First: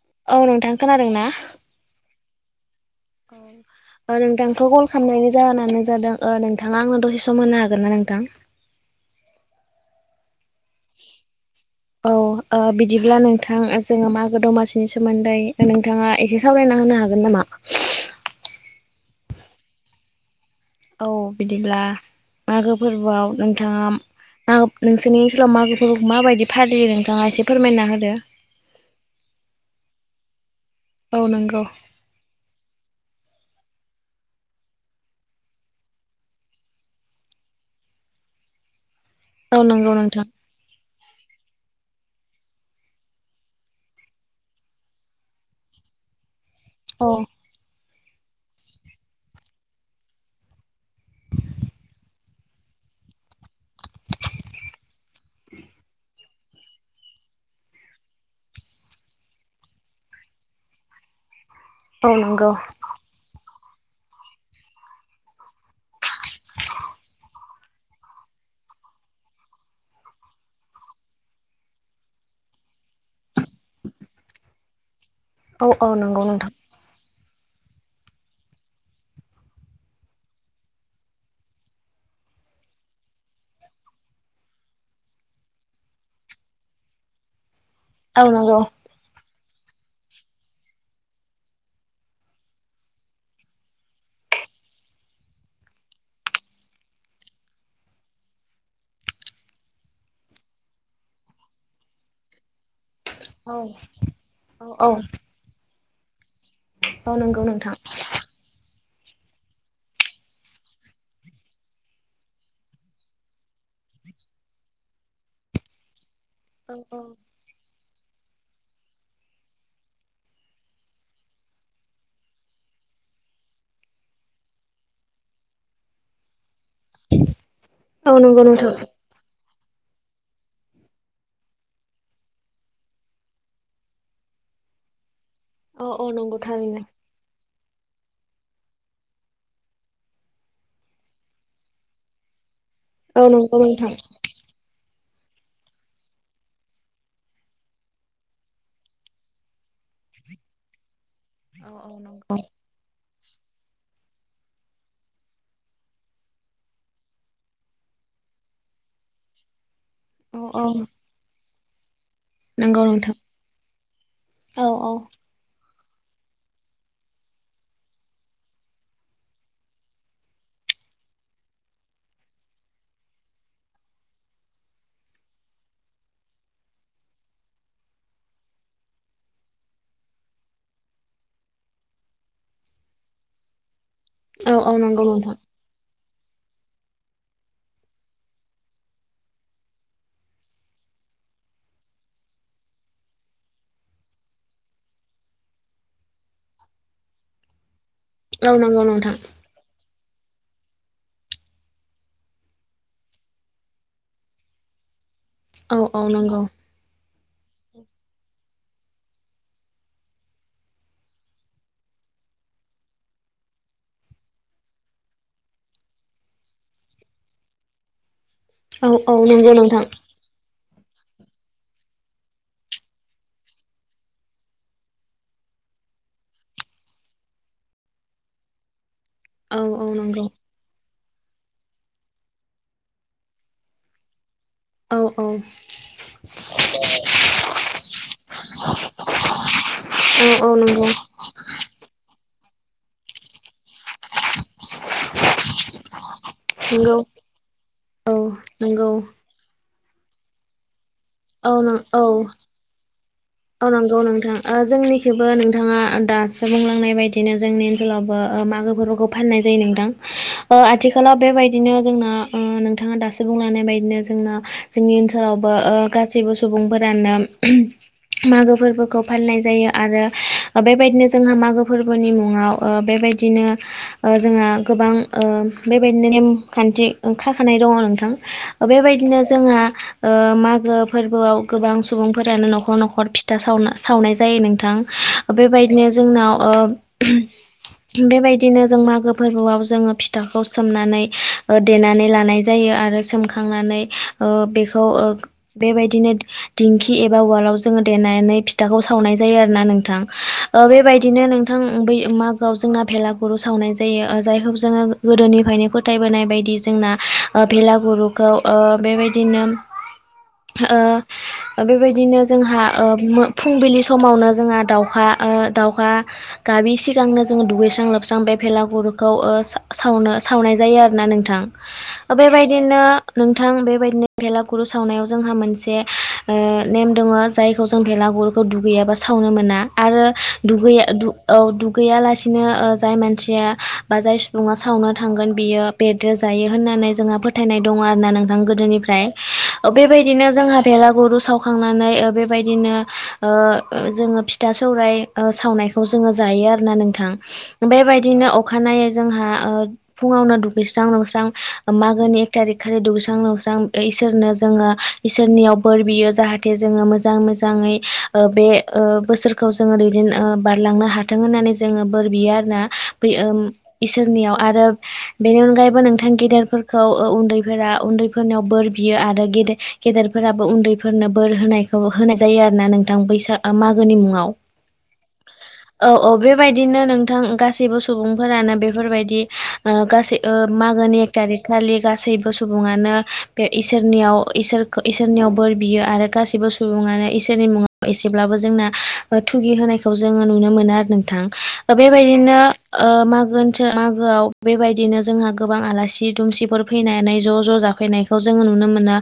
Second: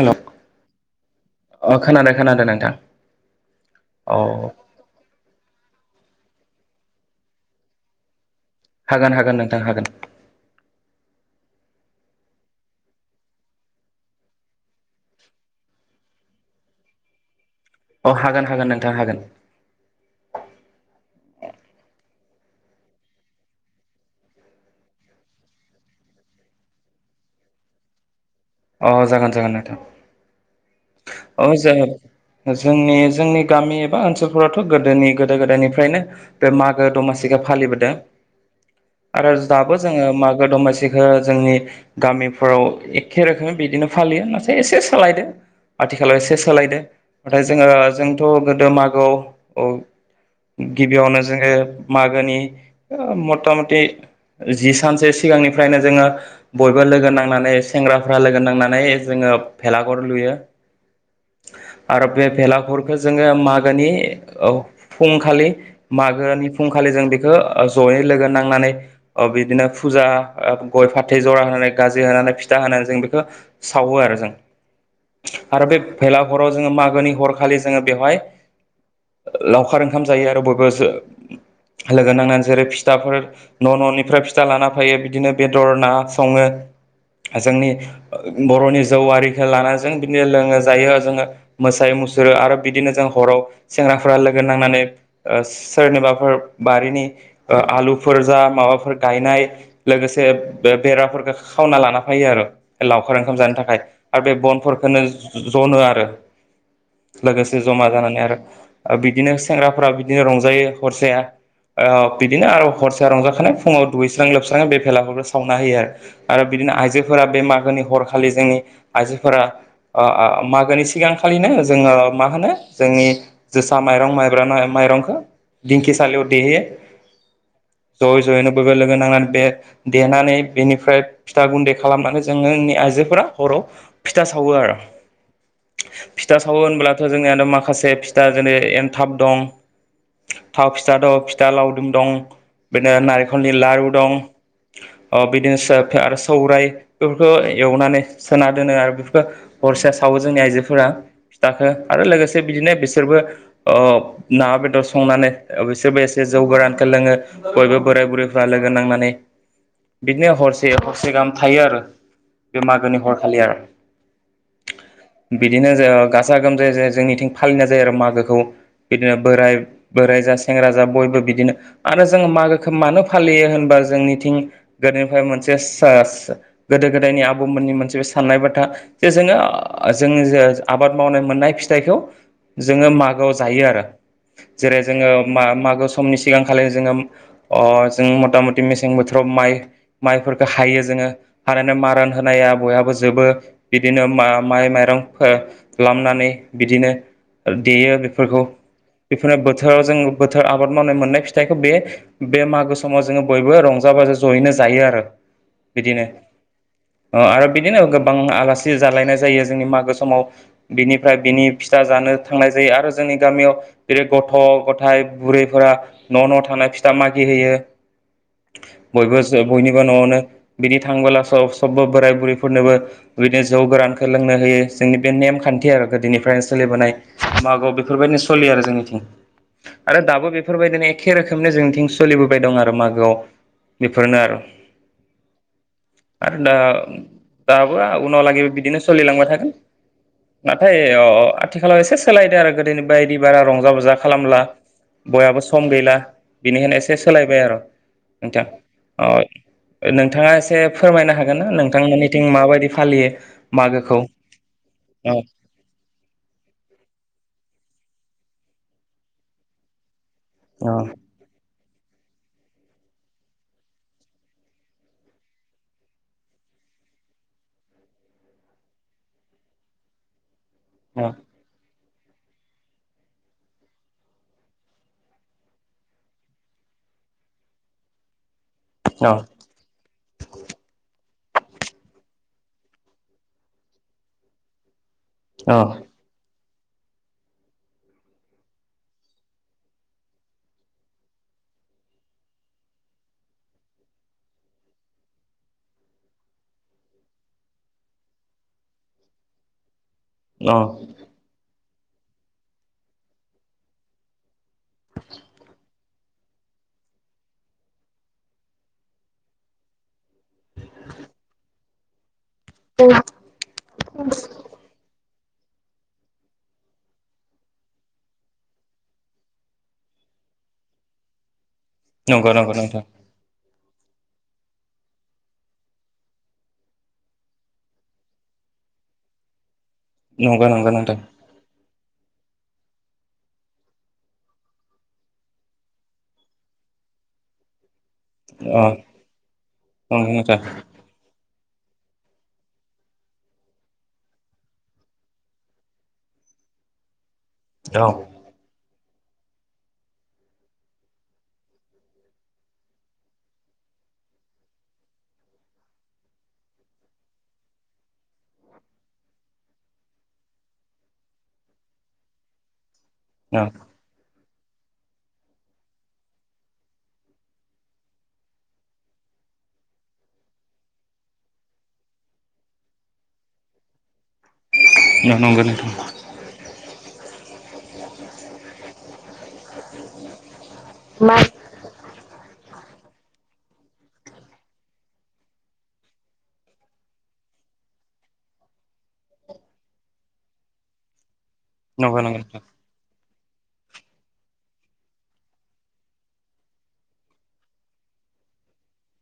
हेल' औ नोंथां खोनादों ना? अ खोनादों खोनादों नों ओ नोंथांखौ कल खालामनायनि जाहोनानो जादों ओ नोंथाङा आंनो दसे सम होनो हागोन ना नोंथां? हागोन हागोन नोंथां हागोन। [inaudible] औ ओ बिदिब्ला नोंथां जोङो मागो दमासिनि सोमोन्दै नोंथाङा एसे सावराय ना होनो हागोन नामा? अ हागोन हागोन नोंथां हागोन। औ बिदिब्ला मागो फोरबोआव नोंथाङा आ नोंसोरनि ओनसोलाव मागो फोरबोखौ माबायदि फालियो नोंथाङा एसे फोरमायना होदो। अ जागोन जागोन नोंथां औ अ नंगौ जो-जोंनि जोंनि गामि एबा ओनसोलफोरावथ' गोदोनि गोदो गोदायनिफ्रायनो बे मागो दमासिखो फालिबोदों। [inaudible] आरो औ दाबो नंगौ जोङो नोंथां मागो दमासिखो जोंनि गामिफोराव एखे रोखोमै बिदिनो फालियो नाथाय एसे सालायदों आथिखालाव एसे सोलायदों औ नाथाय जोङो जोंथ' गोदो मागोआव औ गिबियावनो जोङो मागोनि मता मति जि सानसो सिगांनिफ्रायनो जोङो बयबो लोगो नांनानै सेंग्राफ्रा लोगो नांनानै जोङो ओ भेलागुर लुयो। आरो औ बे नंगौ भेलागुरखौ जोङो मागोनि ओ फुंखालि माग गोनि फुंखालि जों बेखो ओ जयै लोगो नांनानै अ बिदिनो फुजा गय फाथै जरा होनानै गाजि होनानै फिथा होनानै जों बेखौ सावो आरो जों। औ आरो बे औ नंगौ भेलाघराव नोंथां जोङो मागोनि हरखालि जोङो बेवहाय लावखार ओंखाम जायो आरो बयबो जो लोगो नांनानै जेरै फिथाफोर न' न'निफ्राय फिथा लाना फायो बिदिनो बेदर ना सङो। जोंनि औ नंगौ बर'नि जौ आरिखौ लाना जों बिदिनो लोङो जायो जोङो मोसायो मुसुरो आरो बिदिनो जों हराव सेंग्राफोरा लोगो नांनानै सोरनिबाफोर बारिनि ओ आलुफोर जा माबाफोर गायनाय लोगो से बेराफोरखौ खावना लाना फायो आरो। लावखार ओंखाम औ जानो थाखाय आरो बे औ औ बनफोरखोनो जनो आरो। औ नंगौ लोगोसे नोंथां जमा जानानै आरो बिदिनो सेंग्राफ्रा बिदिनो रंजायो हरसेया। ओ बिदिनो आरो हरसेया रंजाखानाय फुङाव दुगैस्रां लोबस्रां बे भेलागुरखौ सावना होयो आरो। आरो बिदिनो औ औ आइजोफोरा बे मागोनि हरखालि जोंनि आइजोफोरा ओ ओ मागोनि सिगांखालिनो जोङो मा होनो जोंनि जोसा माइरं माइब्रा मारंखौ दिंखिसालियाव देहैयो औ जयै नंगौ जयैनो नोंथां बयबो लोगो नांनानै बे देनानै बेनिफ्राय फिथा गुन्दै खालामनानै जोङोनि आइजोफोरा हराव फिथा सावो आरो। औ औ नंगौ फिथा सावो थारैनो होनोब्लाथ' जोंनियानो मा खासे फिथा जेरै एनथाब दं। थाव फिथा दं फिथा लावदुम दं। बिदिनो औ नारेंखलनि नंगौ लारु नोंथां दं। अ बिदिनो आरो सौराइ बेफोरखौ एवनानै सोना दोनो आरो बेफोरखो हरसे सावो जोंनि आइजोफोरा औ फिथाखो औ आरो नंगौ लोगोसे बिदिनो बिसोरबो ओ ना बेदर संनानै बिसोरबो एसे जौगोरानखौ लोङो बयबो बोराय बुरैफ्रा लोगो नांनानै [inaudible] बिदिनो हरसे हरसे गाहाम थायो आरो बे मागोनि नोंथां हरखालि आरो औ औ बिदिनो जो गाजा गोमजायै जोंनिथिं फालिनाय जायो आरो मागोखौ बिदिनो बोराय बोराइ जा सेंग्रा जा बयबो बिदिनो आरो जोंङो मागोखौ मानो फालियो होनबा जोंनिथिं गोदोनिफ्राय मोनसे गोदो गोदायनि आबौमोननि मोनसे साननाय बाथा जे जोङो जों आबाद मावनाय मोननाय फिथाइखौ जोङो मागोआव जायो आरो औ जेरै नंगौ जोङो नोंथां मागो समनि सिगांखालि जोङो जों मथा मथि मेसें बोथोराव माइ माइफोरखौ हायो जों ह मारान होनाया बयहाबो जोबो बिदिनो म माइ माइरं खालामनानै बिदिनो देयो बेफोरखौ औ नंगौ नोंथां बेफोरनो बोथोराव जों बोथोर आबाद मावनाय मोननाय फिथाइखौ बे बे मागो समाव जोङो बयबो रंजा बाजा जयैनो जायो आरो औ औ बिदिनो नंगौ आरो बिदिनो गोबां आलासि फसि जालायनाय जायो जोंनि मागो समाव बिनिफ्राय बिनि फिथा जानो थांनाय जायो आरो जोंनि गामियाव बिै गथ' गथाय बुरैफोरा न' न' थां फिथा मागि होयो [inaudible] औ बयबो नंगौ बयनिबो नोंथां न'आवनो बिदि थांबोलासो सबबो बोराय बुरैफोरनोबो बिदिनो जौ गोरानखौ लोंनो होयो जोंनि बे नेम खान्थि आरो गोदोनिफ्रायनो सोलिबोनाय मागो बेफोरबायदि जोंनि औ औ आरो नंगौ दाबो बेफोरबायदिनो एखे रोखोमनि जोंनिथिं सोलिबोबाय दं आरो मागोआव बेफोरनो आरो औ औ आरो दा दाब उनहालागैबो बिदिनो सोलिलांबाय थागोन औ नाथाय नंगौ आथिखालाव एसे सोलायदो आरो गो जेनेबा बायदि बारा रंजा बाजा खालामला बयहाबो सम गैला बेनिखायनो एसे नंगौ सोलायबाय आरो औ आथ नंगौ औ नोंथाङा एसे फोरमायनो हागोन ना औ नोंथांमोननिथिं माबायदि फालियो औ नंगौ मागोखौ नोंथां औ जोंनिखौबो नोंथाङा दासो बुंलांनाय बायदिनो जोंनि ओनसोलावबो मागो फोरबोखौ फालिनाय जायो नोंथां औ आथिखालाव बेबायदि बिदिनो जोंना नोंथाङा दासो बुंलांनाय बायदिनो जोंना जोंनि ओनसोलावबो गाससिबो सुबुं सुबुंफोरानो मागो फोरबोखौ फालिनाय जायो आरो बेबायदिनो औ जोंहा मागो फोरबोनि मुङाव बेबायदिनो जोंहा गोबां बेबायदिनो नेमखान्थि बिदि ओंखारखानाय दङ नोंथां बेबायदिनो जोंहा मागो फोरबोआव गोबां सुबुंफोरानो न'खर न'खर खर फिथा सावना सावनाय जायो नोंथां औ बेबायदिनो जोंनाव बेबायदिनो जों मागो फोरबोआव जोङो फिथाखौ सोमनानै देनानै लानाय जायो आरो सखनानै बेबायदिनो दिंखि एबालाव जोङो देनानै फिथाखौ सावनाय जायो आरोना नोंथां औ बेबायदिनो नोंथां बै मागोआव जोंना भेलागुरु सावनाय जायो जायखौ जोङो गोदोनिफ्रायनो फो फोथायबोनाय बायदि जोंना भलागुरुखौ बेबायदिनो बेबायदिनो जोंहा फुंबिलि समावनो जोंहा दाउखा दाउहा गाबि सिगांनो जोङो दुगैस्रां लोबस्रां बे भेलागुरुखौ सावनो सावनाय जायो आरोना नोंथां नंगौ नंगौ बेबायदिनो नोंथां नोंथ बेबाय भेलागुरु सावनायाव जों मोनसे ने दोङो जायखौ जों भलागुरखौ दुगैयाबा सावनो मोना आरो नंगौ नंगौ दुै नोंथां औ दुगैया लासे बिदिनो जाय मानसिया बा जाय सुबुङा सावनो थांगोन बियो बेद्रे जायो होननानै जोंहा फोथायनाय दङ आरो ना नोंथां अ गोदोनिफ्राय नंगौ बेबायदिनो नोंथां जोंहा भेलागुरु सावखांनानै बेबायदिनो जोङो फिथा सौर सावनायखौ जोङो जायो आरो नोंथां औ बेबायदिनो अखानायै जोंहा फुङावनो दुगैस्रां लुंस्रां मागोनि एक थारिक खालि दुगैस्रां लुंस्रां इसोरनो जोङो इसोरनियाव बोर बियो जाहाथे जाहाथे जोङो मोजां मोजाङै बे बोसोरखौ जोङो दैदेन बारलांनो हाथों होननानै बोर बियो आरोना औ इसोरनि आरो बेनि अनगायैबो नोंथां गेदेरफोरखौ उनदैफोरा उनदैफोरनियाव बोर बियो आरो गेदेरफोराबो उनदैफोरनो बोर होनायखौ होनाय जायो आरोना नोंथां बैसाग मागोनि मुङाव नंगौ नोंथां औ औ बेबायदिनो नोंथां गासैबो सुबुंफोरानो बेफोरबायदि गासै मा गोनि एक थारिक खालि गासैबो सुबुङानो बे इसोरनियाव इसोरखौ इसोरनियाव बोर बियो आरो गासैबो सुबुङानो इसोरनि मुङाव एसेब्लाबो जोंना थुगि होनायखौ जोङो नुनो मोनो आरो नोंथां नंगौ नंगौ बेबायदिनो नोंथां ओ मागोन मागोआव बेबायदिनो जोंहा गोबां आलासि दुमसिफोर फैनानै ज' ज' जाफैनायखौ जोङो नुनो मोनो।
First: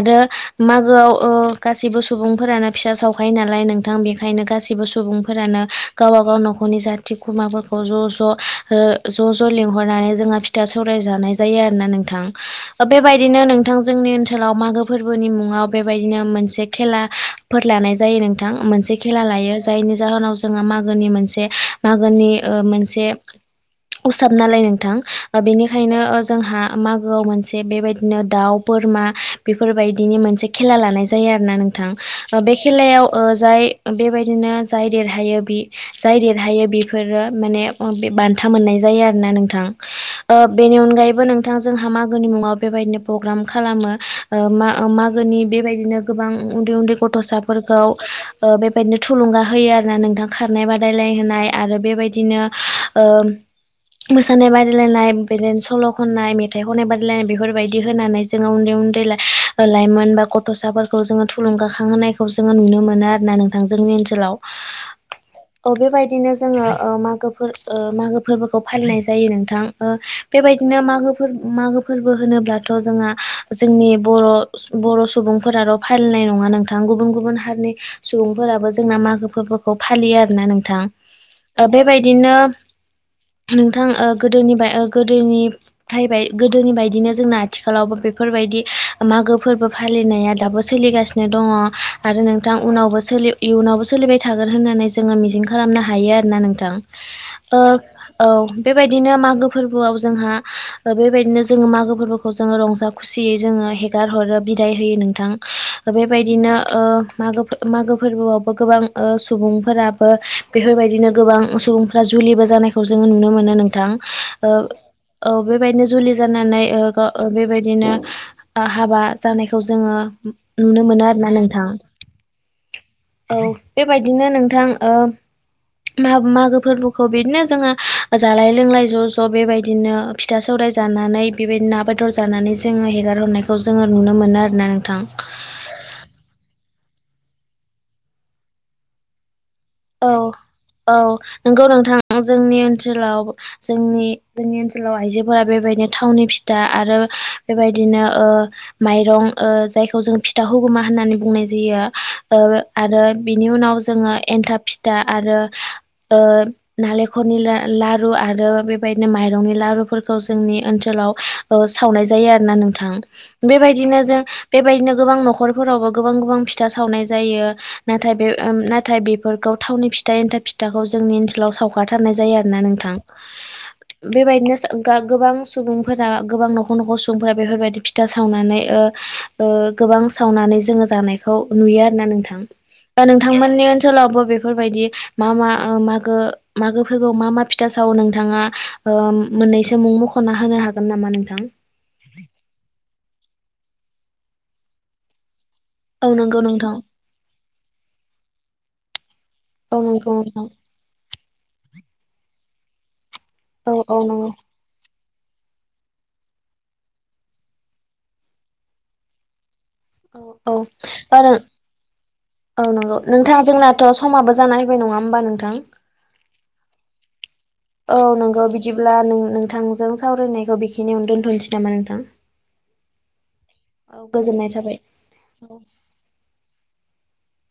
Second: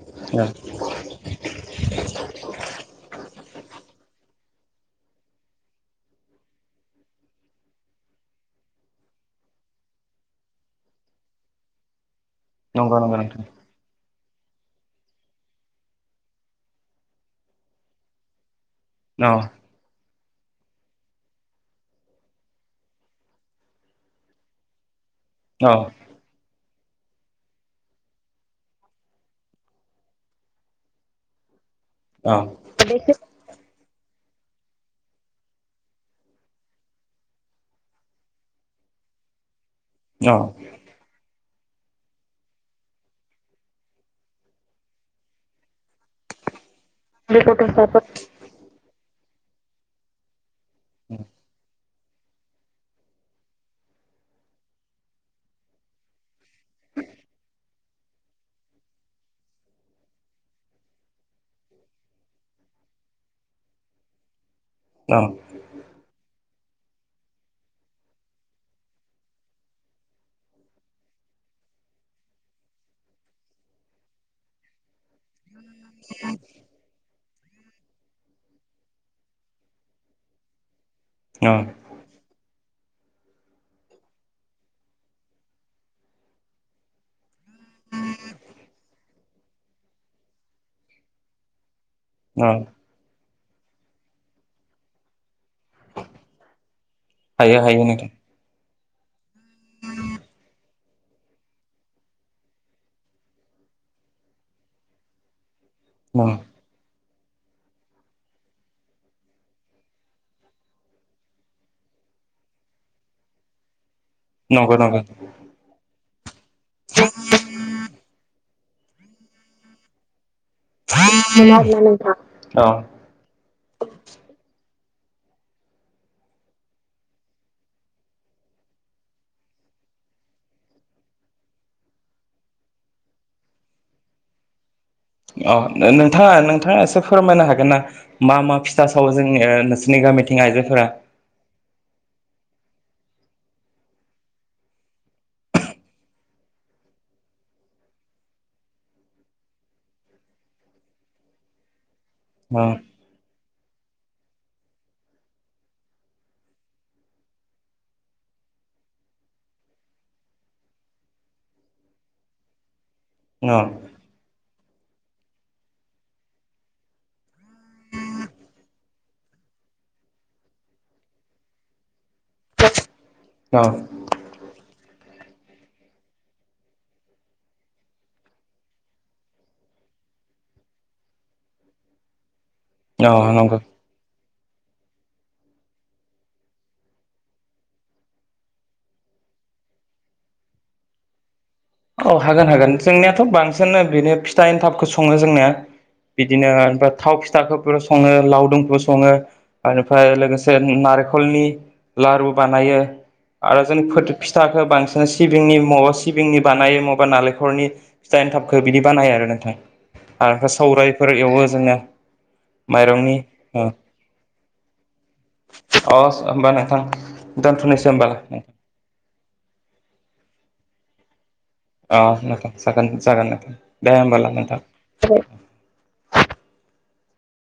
आरो औ मागोआव अ गासिबो सुबुंफोरानो फिसा सावखायो नालाय नोंथां बेखायनो गासिबो सुबुंफोरानो गाव गावबा गाव न'खरनि जाथि खुरुमाफोरखौ ज' ज' ज' ज' लिंहरनानै जोंहा फिथा सौराय जानो नाय जायो आरोना नोंथां नंगौ नंगौ बेबायदिनो नोंथां जोंनि ओनसोलाव मागो फोरबोनि मुङाव बे बेबायदिनो मोनसे खेलाफोर लानाय जायो नोंथां मोनसे खेला औ लायो जायनि जाहोनाव जोंहा मागोनि मोनसे मागोनि मोनसे उसाब नालाय नोंथां औ बेनिखायनो जोंहा मागोआव मोनसे बेबायदिनो दाउ बोरमा बेफोरबायदिनि मोनसे खेला लानाय जायो आरोना औ नोंथां बे खेलायाव जाय बेबायदि बायदिनो जाय देरहायो जाय देरहायो बेफोरो माने बान्था मोननाय जायो आरोना नोंथां औ बेनि अनगायैबो नों थां जोंहा मागोनि मुङाव बेबायदिनो प्रग्राम खालामो ओ मा मागो गोनि बेबायदिनो गोबां उनदै उनदै बे गथ'साफोरखौ गथ'साफोर बेबायदिनो थुलुंगा होयो आरोना नोंथां खारनाय बादायलाय औ होनाय आरो बेबायदि बिदिनो मोसानाय बादायलायनाय बिदिनो सल' खननाय मेथ मेथाइ खनाय बादायनाय बेफोरबायदि होनानै जोङो उनदै उनदै लाइमोन होनबा गथ'साफोरखौ जोङो थुलुंगाखांहोनायखौ जोङो नुनो मोनो आरोना नोंथां जोंनि ओनसोलाव अ बेबायदिनो जोङो मागो मागो फोरबोखौ फालिनाय जायो नोंथां बेबायदिनो मागो फोरबो मागो फोरबो होनोब्लाथ' जोङा जोंनि बर' बर' सुबुंफोराल' फालिनाय नङा नोंथां गुबुन गुबुन नि सुबुंफोराबो जोंना मागो फोरबोखौ फालियो आरोना नोंथां औ बेबायदिनो नोंथां गोदोनि गोदोनिबाय गोदोनि बायदिनो जोंना आथिखालावबो बेफोरबायदि दि मागो फोरबो फालिनाया दाबो सोलिगासिनो दङ आरो औ नोंथां उनावबो सोलि इयुनावबो सोलिबाय थागोन होननानै जो मिजिं खालामनो हायो आरोना नोंथां हायो ओ हायो नोंथां औ बेबायदिनो मागो फोरबोआव जोंहा बेबायदिनो जोङो मागो फोरबोखौ जोङो रंजा खुसियै जोङो हेगार हरो बिदाय होयो नोंथां औ बेबायदिनो ओ मागो मागो फोरबोआवबो गोबां सुबुंफोराबो बेफोरबायदिनो गोबां सुबुंफोरा बो जानायखौ जोङो नुनो मोनो नोंथां नंगौ नंगौ औ बेबायदिनो जुलि जानानै बेबायदिनो हाबा जानायखौ जोङो नुनो मोनो आरो ना नोंथां औ औ बेबायदिनो नोंथां ओ मागो फोरबोखौ बिदिनो जोङो जालाय लोंलाय ज' ज' बेबायदिनो फिथा सौराय जानानै बेबायदि ना बेदर जानानै जोङो हेगारहरनायखौ जोङो नुनो मोनो आरोना नोंथां अ नोंथाङा नोंथाङा एसे फोरमायनो हागोन ना मा मा फिथा सावो जोंनि ओ औ औ नंगौ नोंथां जोंनि ओनसोलाव जोंनि ओनसोलाव आइजोफोरा बेबायदिनो थावनि फिथा आरो बेबायदि बिदिनो ओ माइरं ओ जायखौ जों फिथा होगोमा होननानै बुंनाय जायो औ आरो बिनि उनाव जोङो एन्थाब फिथा आरो ओ नालेंखलनि लारु आरो बेबायदिनो माइरंनि ला रु फोरखौ जोंनि ओनसोलाव ओ सावनाय जायो आरोना नोंथां औ बेबायदिनो जों बेबायदिनो गोबां न'खरफोरावबो गोबां गोबां फिथा सावनाय जायो नाथाय बे नाथाय बे फोरखौ थावनि फिथा एन्थाब फिथाखौ जोंनि ओनसोलाव साव गारनाय जायो आरोना नोंथां औ बेबायदिनो गोबां सुबुंफोरा गोबां न'खर न'खर सुबुंफोरा बेफोरबायदि फिथा सावनानै‌ ओ गोबां सावनानै जोङो जानायखौ नुयो आरोना नोंथां बा औ नंगौ नोंथांमोननि ओनसोलावबो बेफोरबायदि मा मा मागो मागोफोरखौ मा मा फिथा सावो नोंथाङा ओ मोननैसो मुं मखना होनो हागोन नामा नोंथां औ हागोन हागोन जोंनियाथ बांसिननो फिथा एन्थाबखौ सङो जोंनिया औ नंगौ बिदिनो नोंथां ओमफ्राय थाव फिथाखौबो सङो लावदुमफोर सङो औ नंगौ बेनिफ्राय नोंथां लोगोसे नारेंखलनि लारु बानायो आरो औ जों औ नंगौ फिथाखौ बांसिन सिबिंनि मबा सिबिंनि बानायो बा नालेंखरनि फिथाइ एनथाबखौ बिदि बानायो आरो नोंथां आरो औ औ सौरायफोर आरो एवो जोङो औ नंगौ नोंथां जोंनाथ समाबो जाना फैबाय नङा होमबा नोंथां अ होमबा नोंथां दोनथ'नोसै औ होमबाला नंगौ बिदिब्ला नोंथांजों सावरायनायखौ बेखिनियावनो दोनथसै नामा अ नोंथां नोंथां जागोन जागोन नोंथां दे औ होमबाला गोजोननाय थाबाय नोंथां औ [inaudible]